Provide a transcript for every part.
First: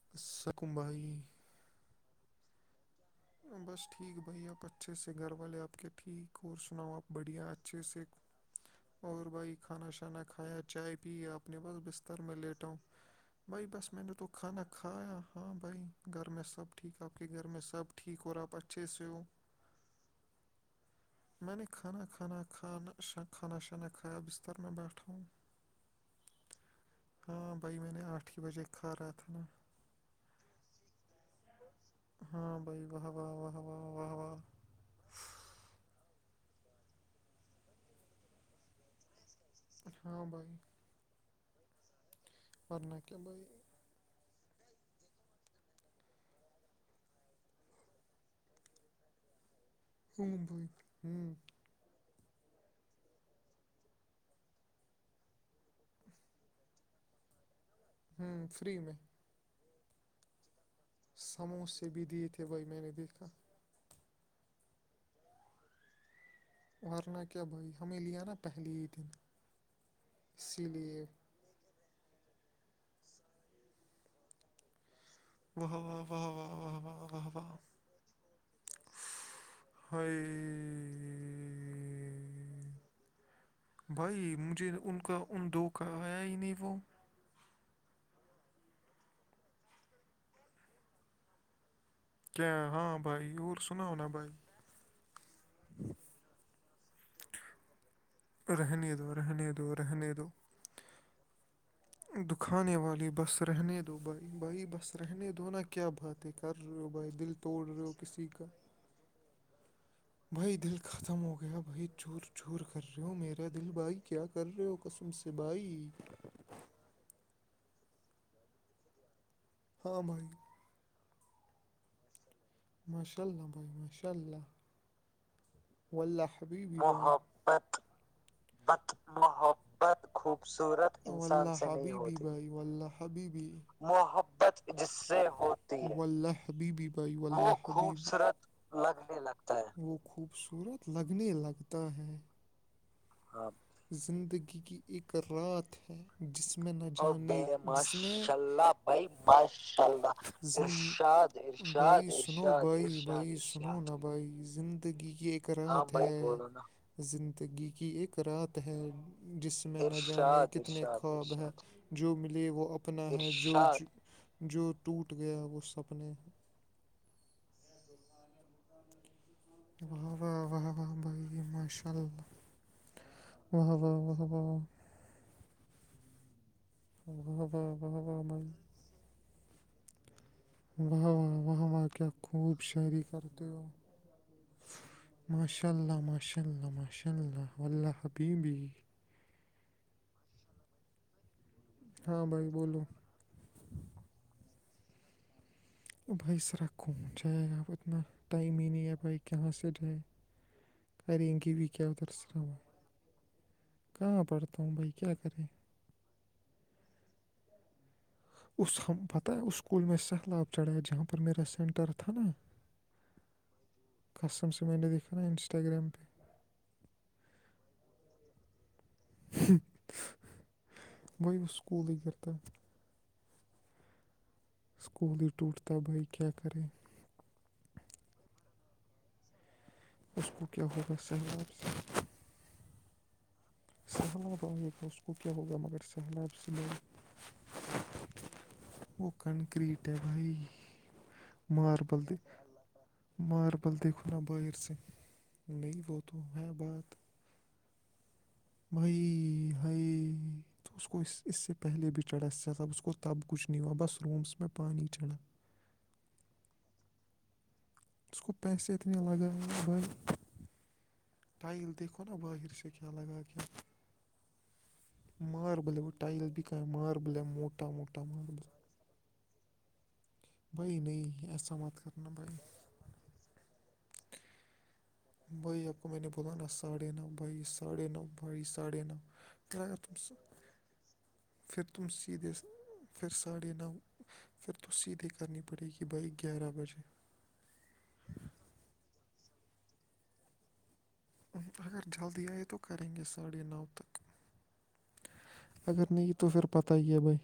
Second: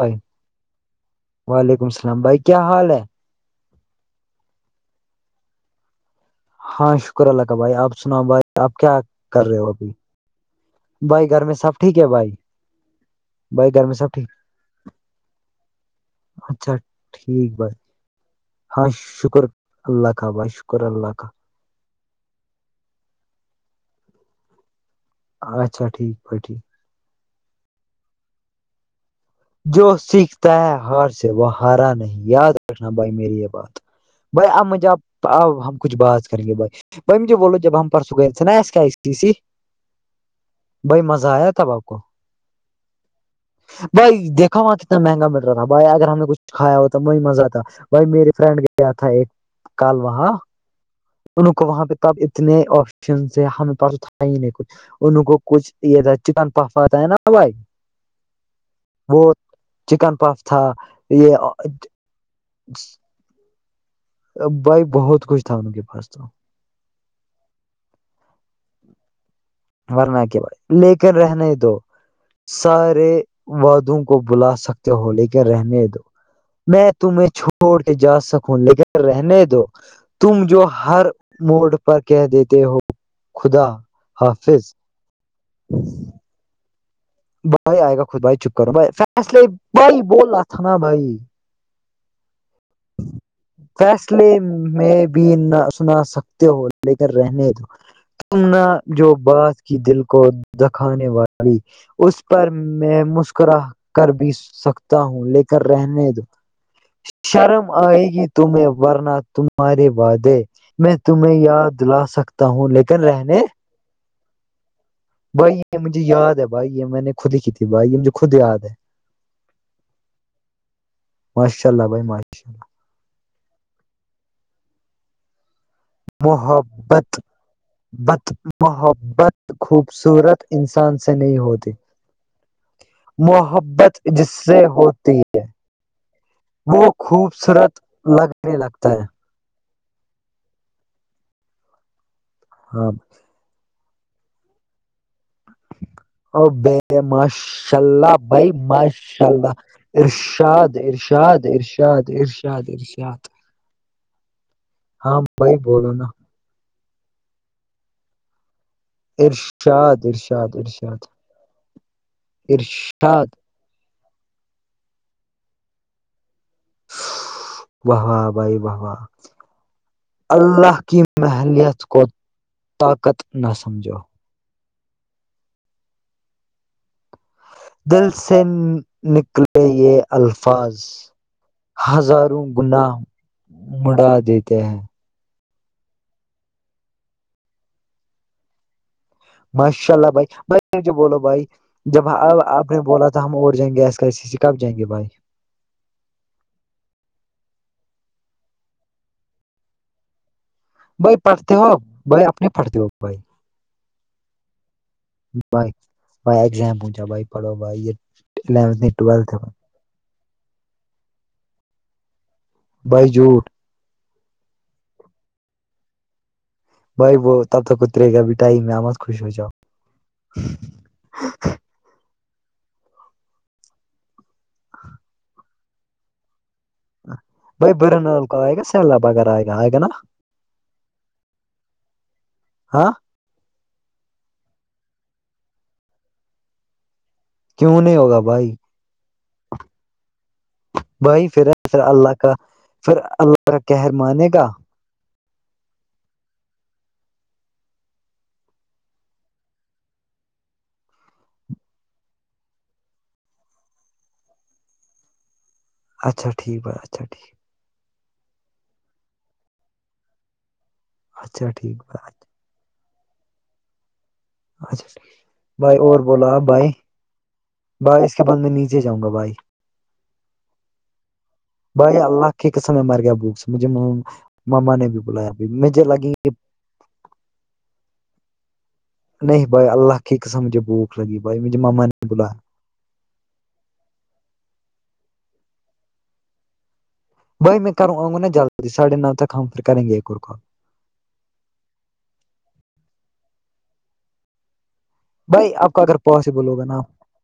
بھائی سکمبھائی وعلیکم السلام بھائی کیا حال ہے بس ٹھیک بھائی آپ اچھے سے گھر والے آپ کے ٹھیک اور سناؤ ہاں آپ شکر اللہ بڑھیا کا بھائی اچھے آپ سے سناؤ بھائی آپ کیا اور کر بھائی رہے ہو ابھی کھانا شانا کھایا چائے پ بھائی گھر میں اپنے سب بس ٹھیک ہے بستر بھائی میں لیٹوں بھائی گھر بس میں سب نے ٹھیک تو کھانا کھایا ہاں بھائی گھر میں اچھا سب ٹھیک آپ کے گھر میں بھائی سب ٹھیک اور آپ اچھے ہاں سے ہو شکر اللہ کا بھائی شکر اللہ کا میں نے کھانا کھانا کھانا کھانا شانا کھایا بستر میں بیٹھا ہوں اچھا ٹھیک پھی ہاں بھائی میں نے آٹھ ہی بجے کھا رہا تھا نا جو سیکھتا ہے ہار سے وہ ہارا نہیں یاد ہاں رکھنا واہ بھائی واہ میری یہ واہ بات واہ واہ بھ واہ آپ مجھے اب ہم کچھ بات کر گے بھائی بائی مجھے بولو جب ہم پرسوں گئے س نس کیای ہاں بھائیائی بھائی مزہ آیا تھاب آپ کو پرورنا کیا ب بھائی دیکھا وہاں کتنا مہنگا مل رہا تھا بھائی اگر ہم نے کچھ کھا ہو تو وہ ہی مزہ آتا وہی میری فرینڈ گیا تھا ایک کال وہاں ہوں بھائی ہوں ان کو وہاں پہ ب اتنے آپشن سے ہے ہمیں پاس ا تھا ہی نہیں کچھ ان کو کچھ یہ تھا چکن پاپا ہے نا بھائی ہوں فری میں وہ چکن پاپ تھا یہ سموسے بھی دیے تھے بھائی میں نے دیکھا بھائی بہت کچھ تھا ان کے پاس تو ورنا کیا بھائی ہمیں لیا نا پہلے ہی دن اسی لیے [unintelligible] سارے ودوں کو بلا سکتے ہو لیکن واہ رہنے دو واہ واہ واہ میں واہ واہ واہ تمہیں واہ چھوڑ کے جا سکوں لیکن رہنے دو [unintelligible] ہائے تم جو ہر موڈ پر کہہ دیتے ہو خدا حافظ [unintelligible] [unintelligible] کیا ہاں بھائی اور سنا ہو نا بھائی [unintelligible] تمنا رہنے جو دو رہنے بات دو کی دل رہنے کو دو دکھانے والی دکھانے والی بس رہنے دو بھائی بھائی بس رہنے دو نا کیا [unintelligible] [unintelligible] آ گ ت کا میںیں ورنات بھائی دل ختم ہو گیا بھائی چور چور کر رہے ہو میرا [unintelligible] دل بھائی کیا کر رہے ہو قسم سے بھائی [unintelligible] [unintelligible] [unintelligible] ماشاء اللہ بھائی ماشاء اللہ اللہ ولہبی محبت محت [unintelligible] بت محبت خوبصورت انسان سے نہیں ہوتی [unintelligible] محبت جس سے ہوتی ہے وہ [unintelligible] خوبصورت لگنے لگتا ہے [unintelligible] [unintelligible] زندگی کی ایک رات ہے اور بے ماشاء اللہ بھائی ماشاء اللہ ارشاد ارشاد ارشاد ارشاد ارشاد [unintelligible] [unintelligible] زندگی ہاں کی ایک بھائی بولو رات نا ہے زندگی کی ایک رات ہے ارشاد ارشاد ارشاد [unintelligible] جو ملے وہ اپنا ہے ارشاد جو جو ٹوٹ گیا وہ سپنے ہیں ا [unintelligible] واہ واہ واہ واہ بھائی ماشاء اللہ واہ [unintelligible] [inaudible] [unintelligible] بھائی واہ [unintelligible] واہ واہ واہ کیا خوب شاعری کرتے ہو [unintelligible] ماشاء اللہ ماشاء اللہ ماشاء اللہ اللہ حب بھی [unintelligible] ہم ہاں بھائی بولو اور جائ گ ایس کر سی سی کبائیں گے بائک [unintelligible] کریں گے بھی کیا ادھر سرا بھائی [unintelligible] کہاں پڑھتا ہوں بھائی کیا کریں بھائی بھائی ایگزام پونچا بھائی پڑھو بھائی اس الیونتھ نہیں ہم پت ٹویلتھ ہے اس اسکول میں سہلاب چڑھایا جہاں پر میرا سینٹر تھا نا بائیجوٹھ کسٹمس سے میں نے دیکھا ہے انسٹاگررام پہ بھائی وہ تب تو اتر گا اب ٹائم میں آم وہئی وہ سکول ہی کرتا [unintelligible] اسکول ہی ٹوٹتا بھائی کیا کرے بئی بری نلک آئے گا سلہ بغیرہ آ گا آگ نا اس کو کیا ہوگا ساحباب سے [unintelligible] ہاں [unintelligible] سہلاب آے گ اس کو کیا ہوگا مگر سہلاب سے ل کیوں نہیں ہوگا بھائی وہ کنکریٹ ہے بھائی بھائی پھر پھر ماربل اللہ ت کا پھر اللہ کا ماربل کہر د کھلانا مانے گا بغر سند نہیں وہ تو ہے بات بھئی ہےئی تو اس کو اس اس سے پہلے بھی چڑھا اس سب اس کو تب کچھ نہیں ہوا بس رومس میں پانی چڑھا اچھا ٹھیک ہے اچھا ٹھیک اس کو پیسے اتنے لگائے بھائی اچھا ٹائل ٹھیک دیکھو بھائی نا باہر سے کیا لگا کے اچھا ٹھیک بھائی ماربل اور ٹائل بولا آپ بھی ک بھائی ماربل موٹ بھائی اس کے بعد میں نیچے جاؤں گا بھائی بھائی نہیں ایسا مات کرنا بھائی سے مار گیا بکس مجھے ماما نے بھی بلایا بھائی آپ مجھے کو میں نے لگی بولا نا ساڑھے ن بھائی ساڑھے ن بھائی ساڑھے ن نہیں بھائی اللہ کی قسم مجھے بھوک لگی بھائی مجھے پھر ماما تم نے بولا سیدھے س- پھر ساڑے ن پھر تس یہ تو کرنی پڑے کہ بائی گیارہ بجے بھائی میں کروں آؤںا نا جلدی ساھے نو تک ہمھر کریں گے ایک اور کال اگر جلدی آئے تو کریں گے ساڑھے نو تک بھائی آپ کا اگر نہیں تو پھر پاسبل ہوگا پتہ نا آپ ہی ہے بھائی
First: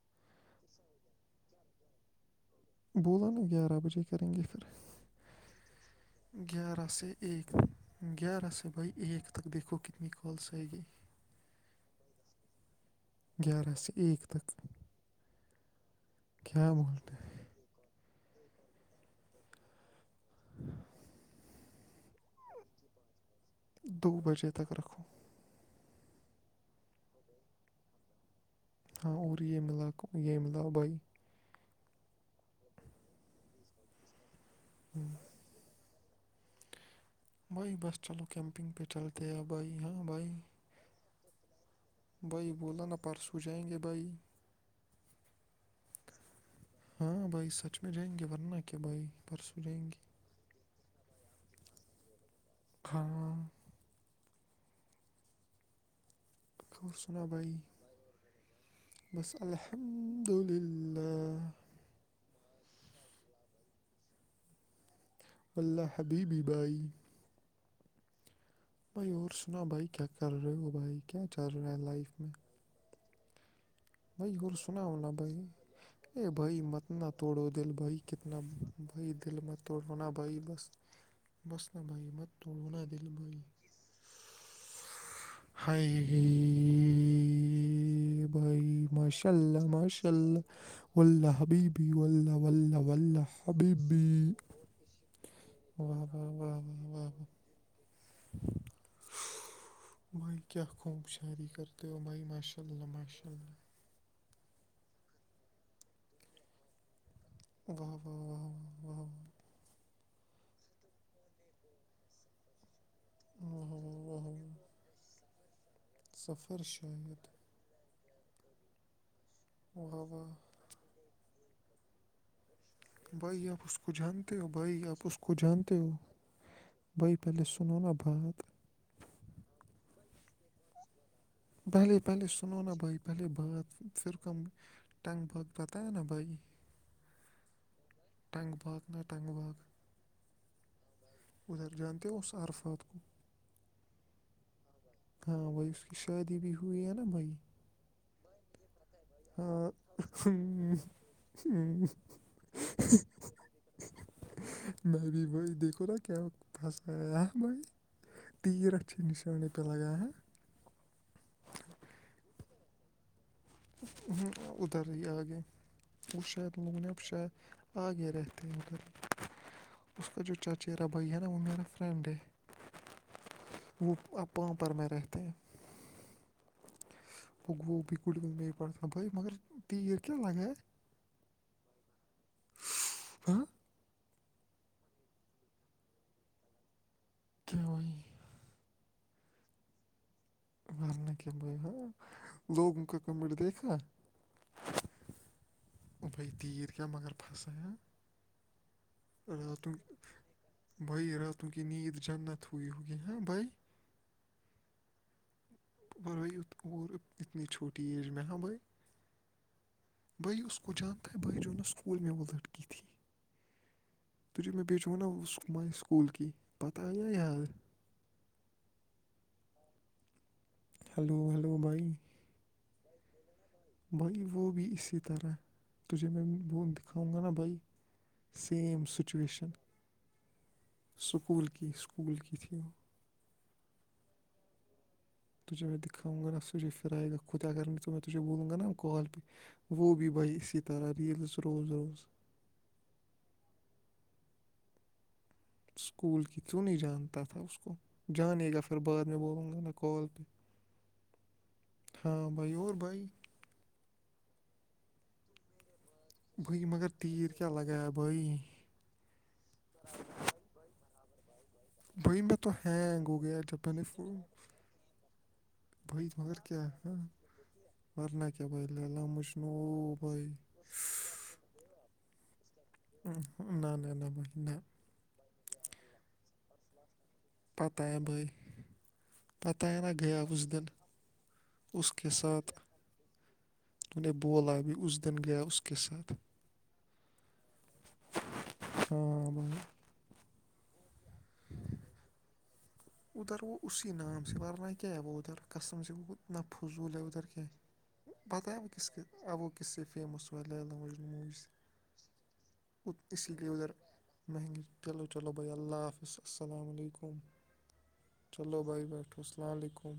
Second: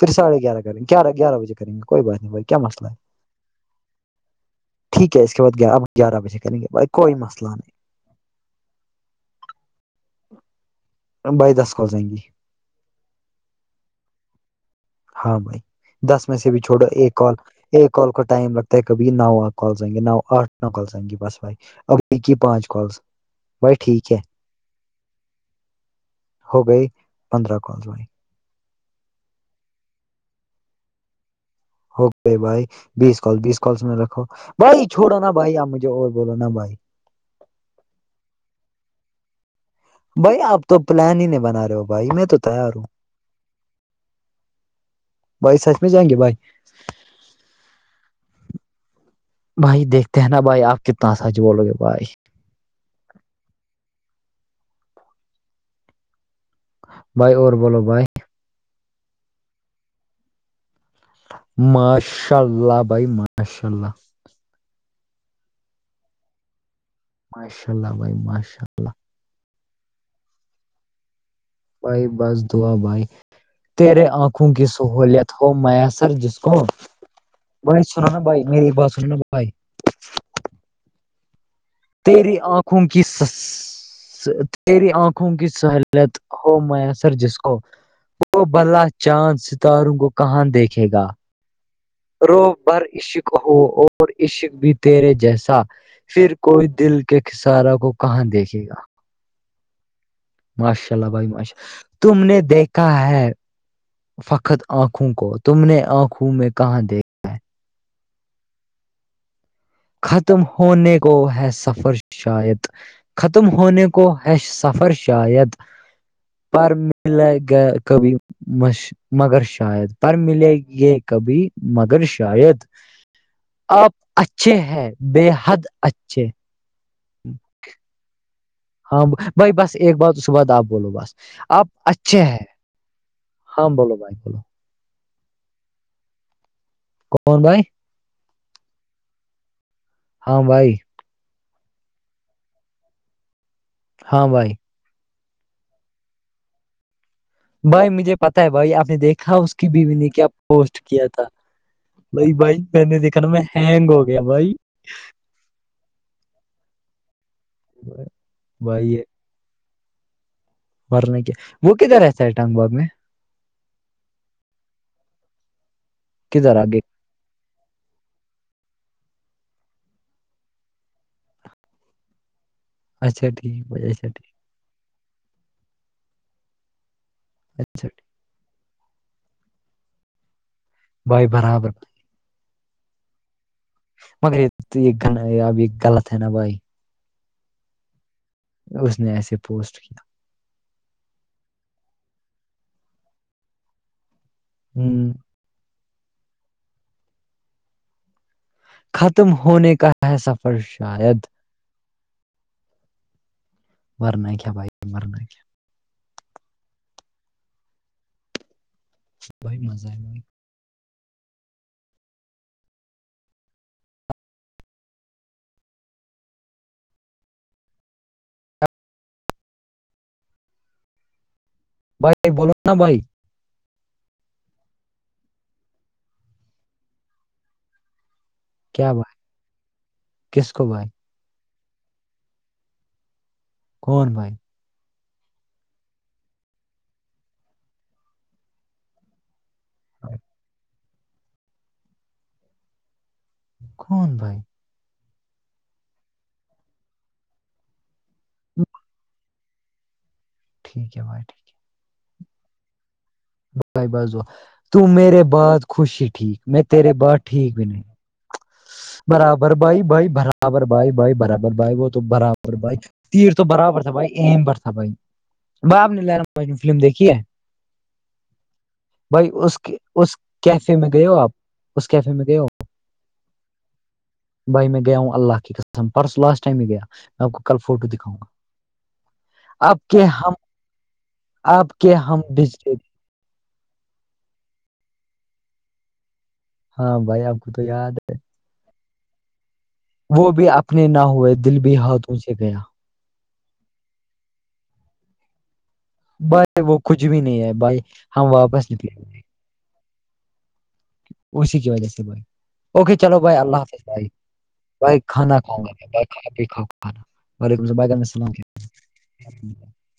پھر سڑھے گیار کریں گیہ گیار بجےیں گےئی بات نہیں بھائی کیا مسئلہ ہے بولا نا گیارہ بجے کریں گے پھر ٹھیک ہے اس کے بع گیارہ گیارہ بجے کریں گے بھائی گیارہ سے کوئی مسئلہ ایک نہیں گیارہ س بائی ایک تک دیکھو کتنی کال س آ گی بائی داس ک جائیں گی گیارہ سے ایک تک ہاں بھائی دس میں سے بھی کیا چھوڑو ایک بولتے کال ایک کال کو ٹائم لگتا ہے کبھی نو کالائیں گے نو آٹھ نو کالس آئیں گی بس بھائی ا کی پانچ کالس بھائی ہیں دو ٹھیک ہے بجے تک رکھو ہو گئی پندرہ کالز بائی ہاں اور یہ ملا یہ ملا بھائی اوکے بھائی بیس کال بیس کالس میں رکھو بھائی چھوڑو نا بھائی آپ مجھے اور بولو نا بھائی بھائی بس چلو کیمپنگ پہ چلتے ہیں بھائی ہاں بھائی تو پلان ہی نہیں بنا رہے ہو بھائی میں تو تیار بولا ہوں نا پرسوں جائیں گے بھائی بھائی سچ میں جائیں گے بھائی ہاں بھائی سچ میں جائیں گے ورنہ کیا بھائی پرسوں بھائی جائیں گے دیکھتے ہیں نا بھائی آپ کتنا سج بولو گے بھائی ہھاناں سنا بھائی اور بولو بھائی بس الحمد للہ ماشاء اللہ بھائی ماشاء اللہ اللہ حبیب بائی ماشاء اللہ بھائی ماشاء اللہ بھائی اور سنا بھائی کیا کر رہے ہو بھائی کیا چ رہ بھائی بس دعا بھائی تیرے بھائی آنکھوں اور کی سنا ہو نا سہولیت بھائی ہو میسر اے جس کو بھائی مت نہ توڑو دل بھائی سنو نا بھائی میری بات سنو نا بھائی تڑ وانا بھائی بس بس نا بھائی مت تیری ت ونا آنکھوں کی دل بھائی سس تیری آنکھوں کی سہولت ہائے ہو میسر جس کو یہ وہ بھلا بھائی ماشا چاند اللہ ستاروں ماشا کو کہاں دیکھے گا اللہلہ حبیبی و و و وہ اور عشق بھی تیرے جیسا واہ واہ پھر واہ واہ کوئی دل واہ کے کھسارا کو کہاں دیکھے گا بائی کیا ماشاء خوب اللہ بھائی شاری ماشاء کرتے اللہ۔ ہو بائی ماشاء اللہ ماشاء اللہ فخت آنکھوں کو تم نے آنکھوں میں کہاں دیکھا و و و و و و [unintelligible] ختم ہونے کو ہے سفر شاید ختم واہ ہونے کو واہ واہ واہ ہےش سفر شاید سفر پر م شاید کبھی م مگر شاید واہ پر واہ ملے یہ [unintelligible] کبھی مگر شاید بھائی آپ اس کو جانتے ہو اچھے بھائی ہیں آپ اس بے کو حد جانتے ہو اچھے بھائی پہلے سن ہونا بعد ہاں بھائی بس ایک بار اس کے بعد آپ بولو بس آپ پہلے اچھے پہلے ہیں سنو نا بھائی پہلے ہاں بات بولو بھائی پھر بولو کوم ٹنگ بھگ بتیا نا بھائی کون بھائی [unintelligible] نگ باغ نہا نگ باغ ہاں بھائی ادھر جانتے اس عرفات کوو [unintelligible] ہاں بھائی ہاں وہائی اس کی شادی بھی ہوئی ہے نا بھائی بھائی مجھے پتا ہے بھائی آپ نے دیکھا اس کی ہاں بیوی نے کیا پوسٹ کیا تھا میں بھائی بھائی میں نے دیکھا نا میں ہینگ ہو گیا بھائی بھی بھائی دیکھو نا کیا [unintelligible] بسا آیا ہم بھائی تیرتھ نشانے پ لگا ورنے کیا وہ کدھر رہتا ہےٹگ باغ میں [unintelligible] ادھر ہی آگے وہ شاید کدھر موہ آگے نے پ شاید [unintelligible] آگے رہتے ہیں کر اس کا جو چاچہا بھیا نا وہمییرا فرنڈ ہے اچھا ٹھیک ہے اچھاٹھیک پام پر میں رہتے ہیں وہ اچھا ٹھیک پ مگر تیر کیا لگاے ہے [unintelligible] بائے برابر ہاں [inaudible] مگر یہ تو یہ اب یہ غلط ہے نا بھائی دوری [unintelligible] اس نے ایسے پوسٹ کیا مارنے کے ب ہاں لوگوں کا کمٹ دیکھا ہوں [inaudible] اب تت کیا مگر پھسں ختم راتوں ہونے کا ہے سفر بھائی شاید راتوں کی نینید جنت ہوئی ہوگ ہاں بھائی مرن کیا بھ مرنا ہے کیا برت ا ات چھوٹی ایج میں ہ ب [unintelligible] بی مزہ ہے بھائی [unintelligible] کچ جانت بائیج نہ س اسکول میں وہ لڑکی تھی ت م میں بی چوانا اس سکول کیی پتہ آیایا یار ہلو ہلو بھائی بائی بولوا بھائی [unintelligible] بھائی وہ بھی اسی طرح تجھے میں وہ دکھاؤں گا نا بھائی سیم کیا بھائی سچویشن کس کو بھائی سکول کی اسکول کی تھی وہ کون بھائی تجھ میں دکھام گ سچے فرا گ ک خودت اگر ب گ نا کال پ وہ بھی بچہ اسی طرح ریلز روز روز کون بھائی اسکول کی کیوں نہیں جانتا تھا اس کو جانے گا پھر بعد میں بولوں گا نا کال پہ ٹھیک بھائیٹھیک ہاں بھائی اور بھائی بائی بازو تو میرے بعات خوشی ٹھیک میں بھائی مگر تیرے بر تیر کیا ٹھیک بھی نہیں لگایا بھائی، برابر بائی بائی برابر بائی بائی برابر بھائی وہ تو میں برابر بائی ہینگ ہو تیر گیا تو جب میں برابر نے تھا بھائی فون، ایم پر تھا بھائی ب آپ نے لرامج میں فلم دیکھی ہے ورن کیا بل اللہ بھائی اس اس کیفے میں گئے ہو آپ اس کیفے میں گئے ہو نہ نہ نہ ب بھائی میں گیا ہوں اللہ کی قسم پرس لاسٹائم میں گیا میں آپ کو کل پتہ فوٹو ہے دکھاؤں گا بھائی، پتہ آب ہے نا، کے گیا ہم اس دن آپ کے ہم بھیج انہیں بولا ابھی اس دن گیا اس کے ساتھ ہاں بھائی آپ کو تو یاد ہے ہاں وہ بھی اپنے نہ ہوئے دل بھی ہاتھوں سے گیا ادھر وہ اسی نام سے ورنہ کیا ہے وہ ادھر کسٹم سے وہ ات نہ بھائی وہ فضول ہے کچھ بھی ادھر کی نہیں بھائی ہم بتایا وہ واپس کس نکلے ک اب وہ کس سے فم ہو ل مج وہ سے کی وج جہ سے بولائی اوکے چلو اسی بھائی لیے اللہ ادھر حافظ بھائی مہنگی بھائی چلو چلو کھانا بھائی کھؤں گا اللہ حافظ بائی بھی السلام کھاؤھانا علیکم وعلم چلو بھائی بیٹو السلام علیکم